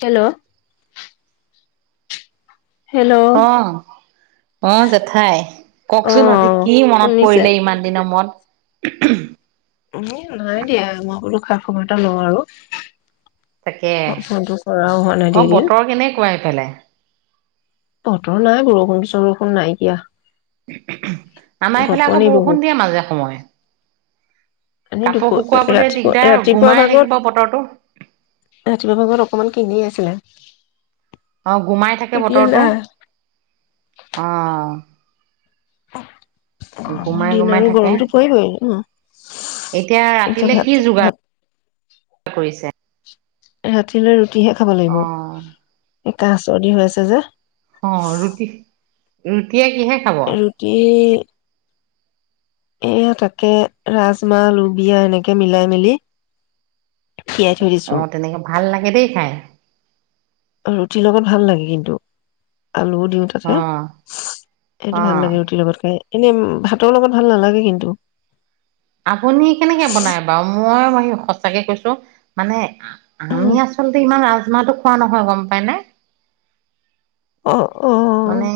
Hello hello অ অ জেঠাই অ কওকচোন আজি কি মনত শুনিছে পৰিলে ইমান দিনৰ মুৰত উমহ উম নাই দিয়া মই বুলু খা খবৰ এটা লওঁ আৰু তাকে ফোনটো কৰাও হোৱা নাই অ ধেই দিন বতৰ কেনেকুৱা ইফালে বতৰ নাই বৰষুণ চৰষুণ নাইকিয়া আমাৰ এইফালে গপনি আকৌ বৰষুণ দিয়ে মাজে সময়ে এনে কাপোৰ দুপৰ শুকুৱাবলে ৰাতিপুৱা দিগদাৰ ৰাতিপুৱা গোমাই থাকিব বতৰটো ভাগত ৰাতিপুৱা ভাগত অকমান কৰে দি আছিলে এতিয়া তৰটো নাই আহ গৰমৰ গুমাই দিন গুমাই আৰু থাকে গৰমটো পৰিবই ন এতিয়া ৰাতিলে ভাত কি ভাত যোগাৰ কৰিছে ৰাতিলৈ ৰুটিহে খাব অ লাগিব কাহ চৰ্দি হৈ আছে যে অ ৰুটি ৰুটি ৰুটিযে এয়া তাকে ৰাজমাহ লোবিয়া এনেকে মিলাই মেলি তিয়াই থৈ দিছো অ তেনেকে ভাল লাগে দেই খাই ৰুটিৰ লগত ভাল লাগে কিন্তু আলুও দিওঁ অ তাতে সেইটো ভাল অ লাগে ৰুটিৰ লগত খাই এনে ভাতৰ লগত ভাল নালাগে কিন্তু আপুনি কেনেকে বনাই বাৰু মই বাৰু সঁচাকে কৈছো মানে আমি আচলতে ইমান মাহটো খোৱা নহয় গম পাই নে অ অ মানে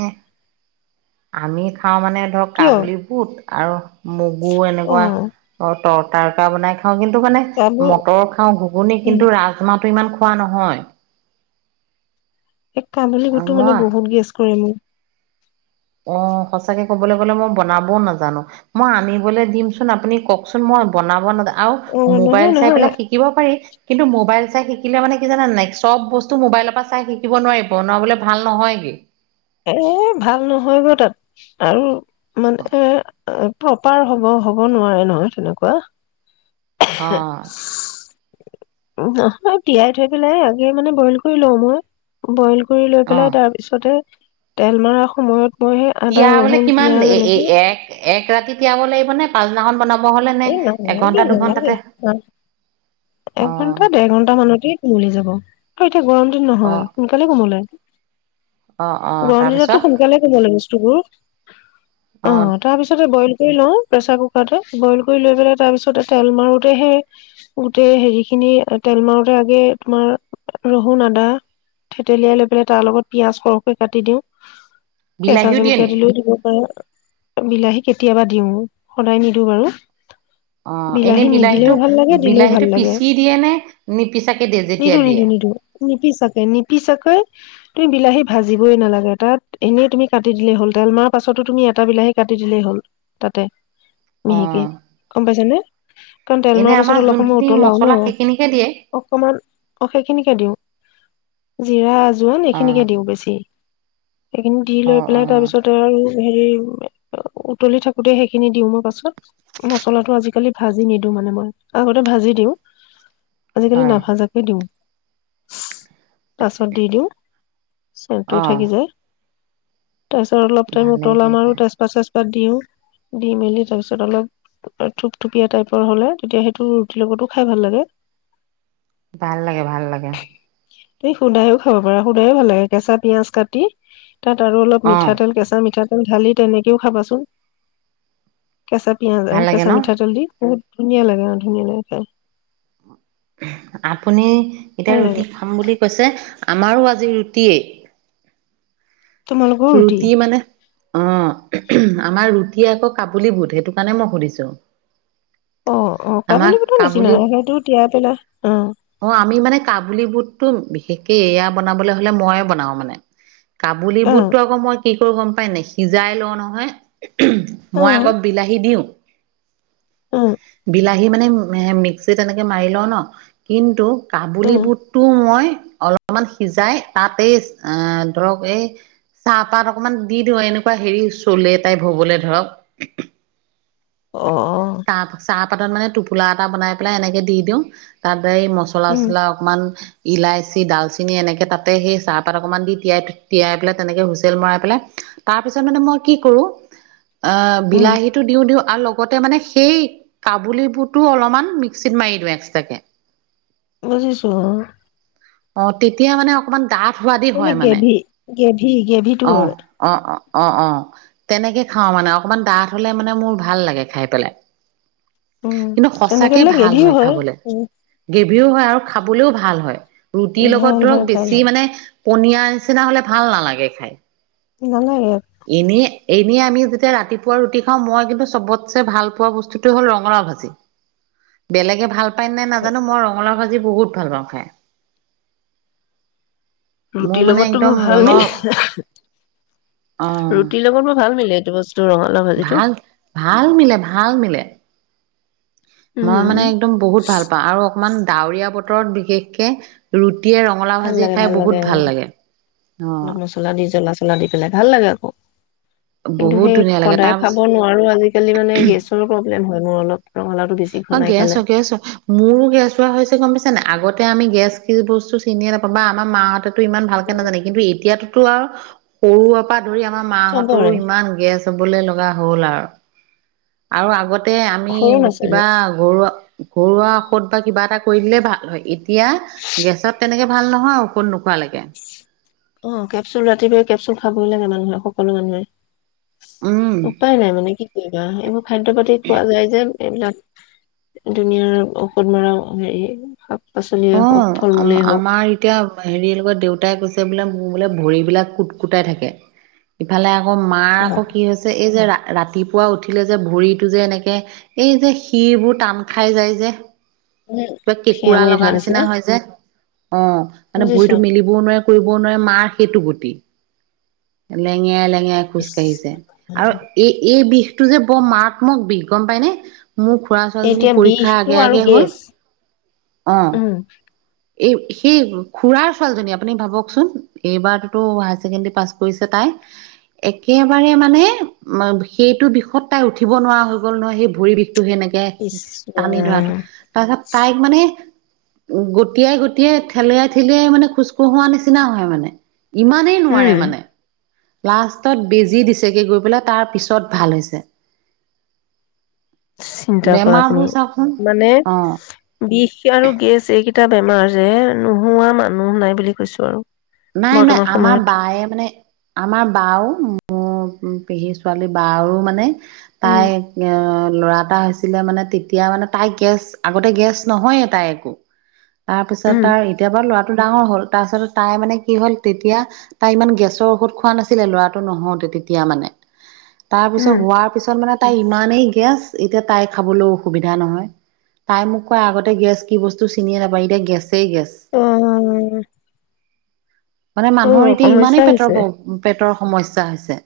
আমি খাওঁ মানে ধৰক কিয় কাবুলী বুট আৰু মগু অ এনেকুৱা অ' তৰ -তাৰকা বনাই খা খাওঁ কিন্তু মানে কাবু মটৰ খাওঁ ঘুগুনি উম কিন্তু ৰাজমাত টো ইমান খোৱা নহয়। এ' কাবুলি বুটটো মানে মই বহুত গেছ কৰে মোক। অ' সঁচাকৈ ক'বলে গ'লে মই বনাবও নাজানো, মই আনিবলৈ দিমচোন আপুনি কওঁকচোন মই বনাব নাজানো। আও অ মোবাইল নহয় চাই নহয় পেলাই শিকিব পাৰি কিন্তু মোবাইল চাই শিকিলে মানে কি জানা নাই? চব বস্তু মোবাইলৰ পৰা চাই শিকিব নোৱাৰি বনাবলৈ ভাল নহয়গে। এ ভাল নহয় গৈ তাত আৰু মানে প্ৰপাৰ হ'ব-হ'ব নোৱাৰে নহয় তেনেকুৱা। অ [unintelligible] নহয় তিয়াই থৈ পেলাই আগে মানে বইল কৰি লও মই। বইল কৰি লৈ অ পেলাই তাৰ পিছতে তেল মৰাৰ সময়ত। মই সেই আদা তিয়াবলে ৰহুন কিমান পিয়াজ এনেকে এ-এ-এক ৰাতি তিয়াব লাগিব নে? পাছদিনাখন বনাব হলে নে এই এঘন্টা নালাগে নালাগে, দুঘন্টাতে অ একঘন্টা-দেৰঘন্টা মানতে কুমলি যাব। আৰু এতিয়া গৰম দিন অ নহয়! সোনকালে কোমলে। অ অ গৰম দিনতটো তাৰপিছত সোনকালে কোমলে বস্তু । [unintelligible] অ' তাৰপিছতে বইল দি লওঁ প্ৰেচাৰ কুকাৰতে বইল কৰি লৈ পেলাই তাৰ পিছতে তেল মাৰোঁতে সেই, গোটেই হেৰিখিনি তেল মাৰোঁতে আগে তোমাৰ, ৰহুন-আদা থেতেলিয়াই লৈ পেলাই তাৰ লগত পিয়াঁজ সৰহকৈ কাটি দিওঁ। কেঁচা বিলাহীও দিয়ে জলকীয়া নি দিলেও দিব পাৰ। বিলাহী কেতিয়াবা দিওঁ, সদায় নিদিওঁ বাৰু! অ' বিলাহী এনেই নিদিলেও বিলাহীটো, ভাল লাগে দিলেও ভাল বিলাহীটো লাগে পিচি দিয়ে নে নিপিচাকে দিয়ে যেতিয়া নিদো নিদো দিয়ে? নিদো নিপিচাকে, নিপিচাকে তুমি বিলাহী ভাজিবই নালাগে, তাত এনেই তুমি কাটি দিলেই হ'ল তেল মৰাৰ পাছতো তুমি এটা বিলাহী কাটি দিলেই হ'ল তাতে। অ [unintelligible] কি গম পাইছ নে? কাৰণ তেল এনে মৰাৰ আমাৰ পাছত অলপ সময় যোনখিনি উতলাও ন মছলা সেইখিনিকে দিয়ে অকণমান অ সেইখিনিকে দিওঁ৷ জিৰা আজ জোৱান অ এইখিনিকে দিওঁ বেছি এইখিনি দি অ লৈ অ পেলাই তাৰ পিছতে আৰু হেৰি উতলি থাকোতে সেইখিনি দিও মই পাছত৷ মচলাটো আজিকালি ভাজি নিদিওঁ মানে মই আগতে ভাজি দিওঁ আজিকালি হয় নাভাজাকে দিওঁ পাছত দি দিওঁ চনটোও অ থাকি যায়৷ তাৰপছত অলপ টাইম ভালে উতলাম হৈছে আৰু তেজপাত চেজপা তাত দিও দি মেলি তাৰপিছত অলপ থুপথুপীয়া টাইপৰ হলে তেতিয়া সেইটো ৰুটিৰ লগতো খাই ভাল লাগে৷ ভাল লাগে ভাল লাগে তুমি সুদাই খাব পাৰা সুদাই ভাল লাগে কেঁচা পিয়াজ কাটি তাত আৰু অলপ অ মিঠাতেল কেঁচা মিঠা ঢালি তেনেকেও খাবাচোন কেচাঁ পিয়াজ ভাল আৰু লাগে ন কেঁচা মিঠাতেল দি বহুত ধুনীয়া লাগে অ ধুনীয়া লাগে খাই৷ আপুনি এতিয়া ভাল লাগে ৰুটি খাম বুলি কৈছে আমাৰো আজি ৰুটিয়েই তোমালোকৰো ৰুটি অ আমাৰ ৰুটি আকৌ কাবুলী বুট সেইটো কাৰণে মই সুধিছো৷ অ অ আমাক কাবুলি বুটৰ নিচিনা কাবুলী সেইটো তিয়াই পেলাই আহ একেই এয়া বনাবলৈ হলে মইয়ে বনাও মানে! কাবুলি অ বুট তাকে আকৌ মই কি [unintelligible] ত গম পাই নে সিজাই লওঁ নহয় মই আকৌ অ বিলাহী দিওঁ, বিলা এই মানে মিক্সিত এনেকে মাৰি লওঁ ন কিন্তু অ অ কাবুলী বুটটো মই অলপমান সিজাই তাতেই এএ ধৰক এই চাহপাত অকমান দি দিওঁ এনেকুৱা হেৰি চলে টাইপ হবলে ধৰক৷ অ অ তাপ চাপ এবাৰ মানে টোপোলা এটা বনাই পেলাই এনেকে দিওঁ তাত সদায় এই মচলা উম চচলা অকমান ইলাইচি ডালচিন এনেকে তাতে সেই চাহপাত অকমান দি তিয়াই তিয়াই পেলাই তেনেকে হুইচেল মৰাই পেলাই তাৰ পিছত মানে মই কি কৰো অ উম বিলাহী টো দিও দিও আৰু লগত আগতে মানে সেই কাবুল বোৰতটো অলপমান মিক্সিত মাৰি দিওঁ এক্সট্ৰাকে বুজিছো অ অ তেতিয়া মানে অকমান ডাঠ সোৱাদি মানে হয় গ্ৰেভি গ্ৰেভি গ্ৰেভিটো অ হয় অ অ অ অ তেনেকে খাওঁ মানে অকমান ডাঠ হলে মানে মোৰ ভাল লাগে খাই পেলাই উম, কিন্তু তেনেকে সচাকে দিলে ভাল গ্ৰেভিও হয় খাবলে উম, গ্ৰেভি হয় আৰু খাবলৈও ভাল হয় ৰুটিৰ লগত ভাল তও হয়, ভাল বেছি হয়, মানে পনীয়া নিচিনা হলে ভাল নালাগে খাই নালাগে ইনেয়ে এনেই আমি যেতিয়া ৰাতিপুৱা ৰুটি খাওঁ মই কিন্তু চবতছে ভাল পোৱা বস্তুতে হ'ল ৰঙালাও ভাজি বেলেগে ভাল পাই নাজানো মই ৰঙলা ভাজি এ বহুত ভাল পাওঁ খাই মোৰ ৰুটিৰ মানে লগতো একদম মোৰ ভাল মনৰ মিলে অ ৰুটিৰ লগত মোৰ ভাল মিলে দ ভাল ভাল মিলে ভাল মিলে মই মানে উম। একদম বহুত ভাল পাওঁ আৰু অকমান ডাৱৰীয়া বতৰত বিশেষকে ৰু ৰঙালাও ভাজি খাই বহুত ভাল লাগে অ খেলা দি পেলাই ভাল লাগে আকৌ কিন্তু বহুত সেই ধুনীয়া লাগে সদায় খাব তাৰপিছত নোৱাৰো আজিকালি মানে গেছৰ হয় মোৰো অলপল অ গেছ গেছ মোৰো গেছোৱা হৈছে গম পাইছা নে আগতে তে আমি গেছ কি বস্তু চিনিয়ে নাপাওঁ বা আমাৰ মাহঁতে ইমান ভালক নাজানে কিন্তু এতিয়াতো সৰু ত পৰা ধৰি আমাৰ মাহঁতৰো চবৰে, ইমান গেছ চবলে লগা হ'ল আৰু আৰু আগতে তাতে আমি সৰু ল'ৰা ছোৱালী, কিবা ঘৰুৱা ঘৰুৱা ঔষধ বা কিবা এটা কৰি দিলে ভাল হয় এতিয়া গেছত তেনেকে ভাল নহয় ঔষধ নোখোৱালৈকে অ' কেপচুল ৰাতিপুৱাই কেপচুল খাবই লাগে মানুহে সকলো মানুহে। উম উপায় নাই মানে কি কৰিবা এইবোৰ খাদ্য পাতি খোৱা যায় যে এইবিলাক দুুনিয়াৰ ঔষধ মৰা হেৰি পাচলিয়ে অ' হওক ফল আ মূলেই হওক আমাৰ এতিয়া হেৰি লগত দেউতাই কৈছে বোলে বোলে ভৰিবলাক কুট কুটাই থাকে ইফালে আকৌ মাৰ আকৌ কি হৈছে এই যে ৰা ৰাতিপুৱা উঠিলে যে ভৰিতটো যে এনেকে এই যে শিৰবোৰ টান খাই যায় যে মানে কিবা কেঁকোৰা সেয়ামৰি লগা ধৰা নিচিনা হয় যে অ মানে বুজিছ ভৰিতো মেলিবও নোৱাৰে শুবও নোৱাৰে মাই সেইটো গতি লেঙেৰাই ইচ খোজকাঢ়িছে আৰু এই এই বিষ এইটো যে বৰ মাৰাত্মক বিষ গম পায় নে মোৰ খুৰা ছোৱালীজনী এতিয়া পৰীক্ষাৰ বিষটো আগে আৰু আগে হ'ল গেছ অঁ উম এই সেই খুৰাৰ ছোৱালীজনী আপুনি ভাবকচোন এইবাৰতো হায়াৰ ছেকেণ্ডৰী পাছ কৰিছে তাই একেবাৰে মানে সেইটো বিষত তাই উঠিব নোৱাৰা হৈ গ'ল নহয় সেই ভৰি বিষ টো সেনেকে ইচ টানি ৰাম ধৰাটো তাৰপিছত তাইক মানে গটিয়াই গটিয়াই ঠেলিয়াই ঠেলিয়াই মানে খোজকঢ়োৱা নিচিনা হয় মানে ইমানেই উম নোৱাৰে মানে লাষ্টত বেজী দিছেগে গৈ পেলাই তাৰ পিছত ভাল হৈছে। চিন্তা কৰা তুমি বেমাৰবোৰ চাওকচোন মানে অ' বিষ আৰু গেছ এইকেইটা বেমাৰ যে নোহোৱা মানুহ নাই বুলি কৈছো আৰু নাই নাই বৰ্তমান আমাৰ সময়ত বায়ে মানে আমাৰ বাৰ ও উম পেহী ছোৱালী বাৰ মানে উম তাই আহ ল'ৰা এটা হৈছিলে মানে তেতিয়া মানে তাই গেছ আগতে গেছ নহয়ে তাই একো তাৰ পিছত উম ত এতিয়াৰ ল'ৰা ডাঙৰ হল তাৰপিছত তাই মানে কি হ'ল তেতিয়া তাই ইমান গেছৰ ঔষধ খোৱা নাছিলে ল'ৰাটো নহওঁতে তেতিয়া মানে তাৰ পিছত উম হোৱাৰ পিছত মানে তাই ইমানেই গেছ এতিয়া তাই খাবলৈ অসুবিধা নহয়। তাই মোক কয় আগতে গেছ কি বস্তু চিনিয়ে নাপায় এতিয়া গেছ। গেছই গেছ অ মানে অ মানুহৰ এতিয়া সমস্যা ইমানেই হৈছে পেটৰ পেটৰ সমস্যা হৈছে।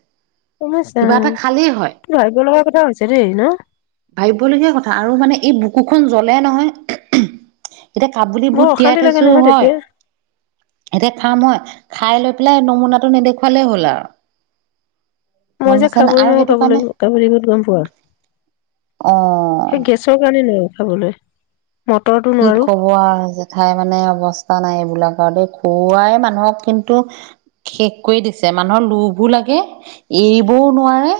কমেছা কিবা এটা খালেই হয় । কিবা ভাববো লগা কথা হৈছে দেই ন'? ভাবিবলগীয়া কথা আৰু মানে এই বুকুখন জ্বলে নহয় এতিয়া কাবুলি বৰ বুট অশান্তি তিয়াই লাগে থৈছোঁ নহয় হয় তেতিয়া । এতিয়া খাই লৈ পেলাই নমুনাটো নেদেখুৱালেই হ'ল আৰু। গম মই যে পাইছে নে খাবই আৰু নোৱাৰোঁ সেইটো কাবুলী কাৰণে বুট- কাবুলী বুট, গম পোৱা? অ সেই গেছৰ কাৰণে নোৱাৰোঁ খাবলৈ। মটৰটো কি নোৱাৰো কব আৰু জেঠাই, মানে অৱস্থা নাই এইবোলাক দক খুৱাই মানুহক কিন্তু শেষ কৰি দিছে । মানুহৰ লোভো লাগে, এৰিবোৰও নোৱাৰে,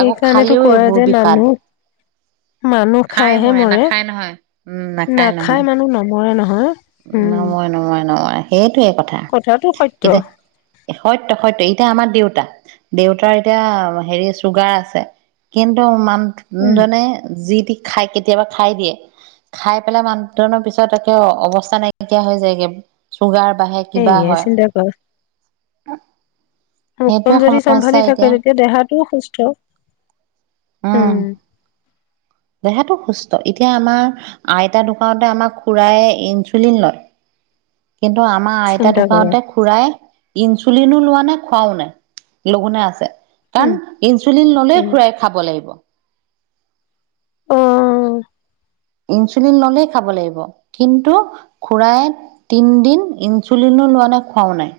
আকৌ খালেও কয়ে এইবোৰ যে বিষাদ মানুহ মানুহ খাই খাইহে মৰে নাখায় নহয় । নাখাই মানুহ নমৰে ন হা? নময়- নময় - নময়। হেত সেইটোৱে কথা । কথাটো সত্য এতিয়া সইত‌ - সইত, এতিয়া আমাৰ দেউত দেউতাৰ এতিয়া হেৰি চুগাৰ আছে । কিন্তু মা উম মানে যি তি খাই কেতিয়াবা খাই দিয়ে। খাই পেলাই মানুহজনৰ পিছত একে অৱ নাইকিয়া হৈ যায়গে চুগাৰ বাঢ়ে, কিবা সেয়ে হয়। চিন্তা কৰা অ মুখখন যদি চম্ভালি থাকে, তেতিয়া দেহাত তো সুস্থ। উম, দেহাটো সু এতিয়া আমাৰ আইতাৰ দোকানতে আমাৰ খুড়াই ইনচুলিন লয়। কিন্তু আমাৰ আইতা চিন্তা কৰা ঢুকাওঁতে খুৰাই ইনচুলিনো লোৱা নাই খুৱাওঁ নাই । লঘোনে আছে। কাৰণ উম ইনচুলিন ল'লেই উম খুড়াই লাগিব। অ'। ইনচুলিন ল'লে খাব লাগিব । কিন্তু খুৰাই তিনদিন ইনচুলিনো লোৱা নাই, খুৱাওঁ নাই।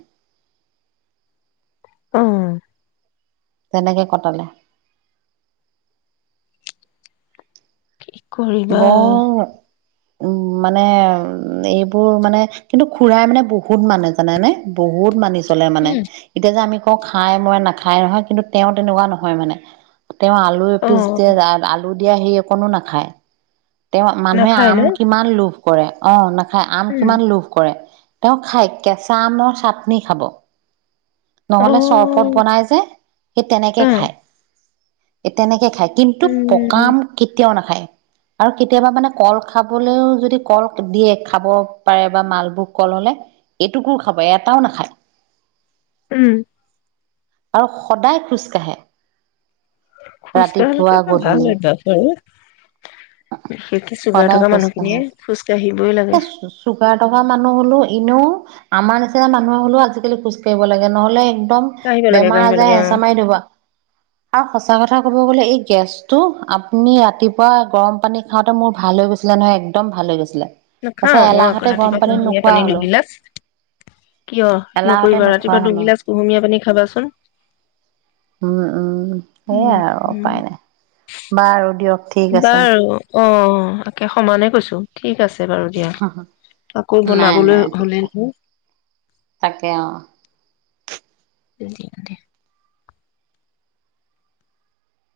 অ'। তেনেকে কটালে। কি কৰিবা। বৰ উম মানে উম এইবোৰ মানে কিন্তু খুৰাই মানে বহুত মানে জানেনে? বহুত মানিছোঁ। চলে মানে উম এতিয়া যে আমি খাই মই নাখায় নহয় কিন্তু তেওঁ তেনেকুৱা নহয় মানে তেওঁ আলু অ এপিচ দিয়ে আলু দিয়া সেই অকণো নাখায় তেওঁ মানুহে নাখায় আম ন কিমান লোভ কৰে অ ন খাই আম উম কিমান লোভ কৰে তেওঁ খাই কেঁচা আমৰ চাটনি খাব অ নহ'লে চৰবত বনাই যে সি তেনেকে অ খাই তেনেকে খাই কিন্তু পকা উম আম কেতিয়াও নাখাই আৰু কেতিয়াবা মানে কল খাবলৈও যদি কল দিয়ে খাব পাৰে বা মালভোক কল হলে এইটোকো খাব এটাও নাখায় উম সদায় খোজকাঢ়ে ৰাতিপুৱা খোজকাঢ়িলেটো ভাল গধূলি হয় বেছিকে চুগাৰ সদায় থকা খোজকাঢ়ে মানুহখিনিয়ে খোজ কাঢ়ি এ চুগাৰ থকা মানুহ হলো এনেও আমাৰ নিচিনা মানুহ হলেও আজিকালি খোজ কাঢ়িব লাগে নহ'লে কাঢ়িব লাগে বেমাৰ কাঢ়িব আজাৰ লাগে অ হেঁচা মাৰি দিব আৰু সঁচা কথা কব মই বোলে এই গেছটো আপুনি ৰাতিপুৱা গৰম পানী খাওঁতে মোৰ ভাল হৈ গৈছিলে নহয় একদম ভাল হৈ গৈছিলে নাখাওঁ তাৰপিছত মই এলাহতে গৰম ৰাতিপুৱা কুহুমীয়া নোখোৱা পানী হলো দুগিলাচ কিয় এলাহতে নকৰিবা নোখোৱা ৰাতিপুৱা হলো দুগিলাচ কুহুমীয়া পানী খাবাচোন উম উম সেইয়াই আৰু উম উ উপায় নাই বাৰু দিয়ক ঠিক আছে বাৰু অ একে সমানে কৈছো ঠিক আছে বাৰু দিয়া আকৌ নাই নাই বনাবলৈ ঠিকে হ'লেই নহয় তাকে অ দিম দে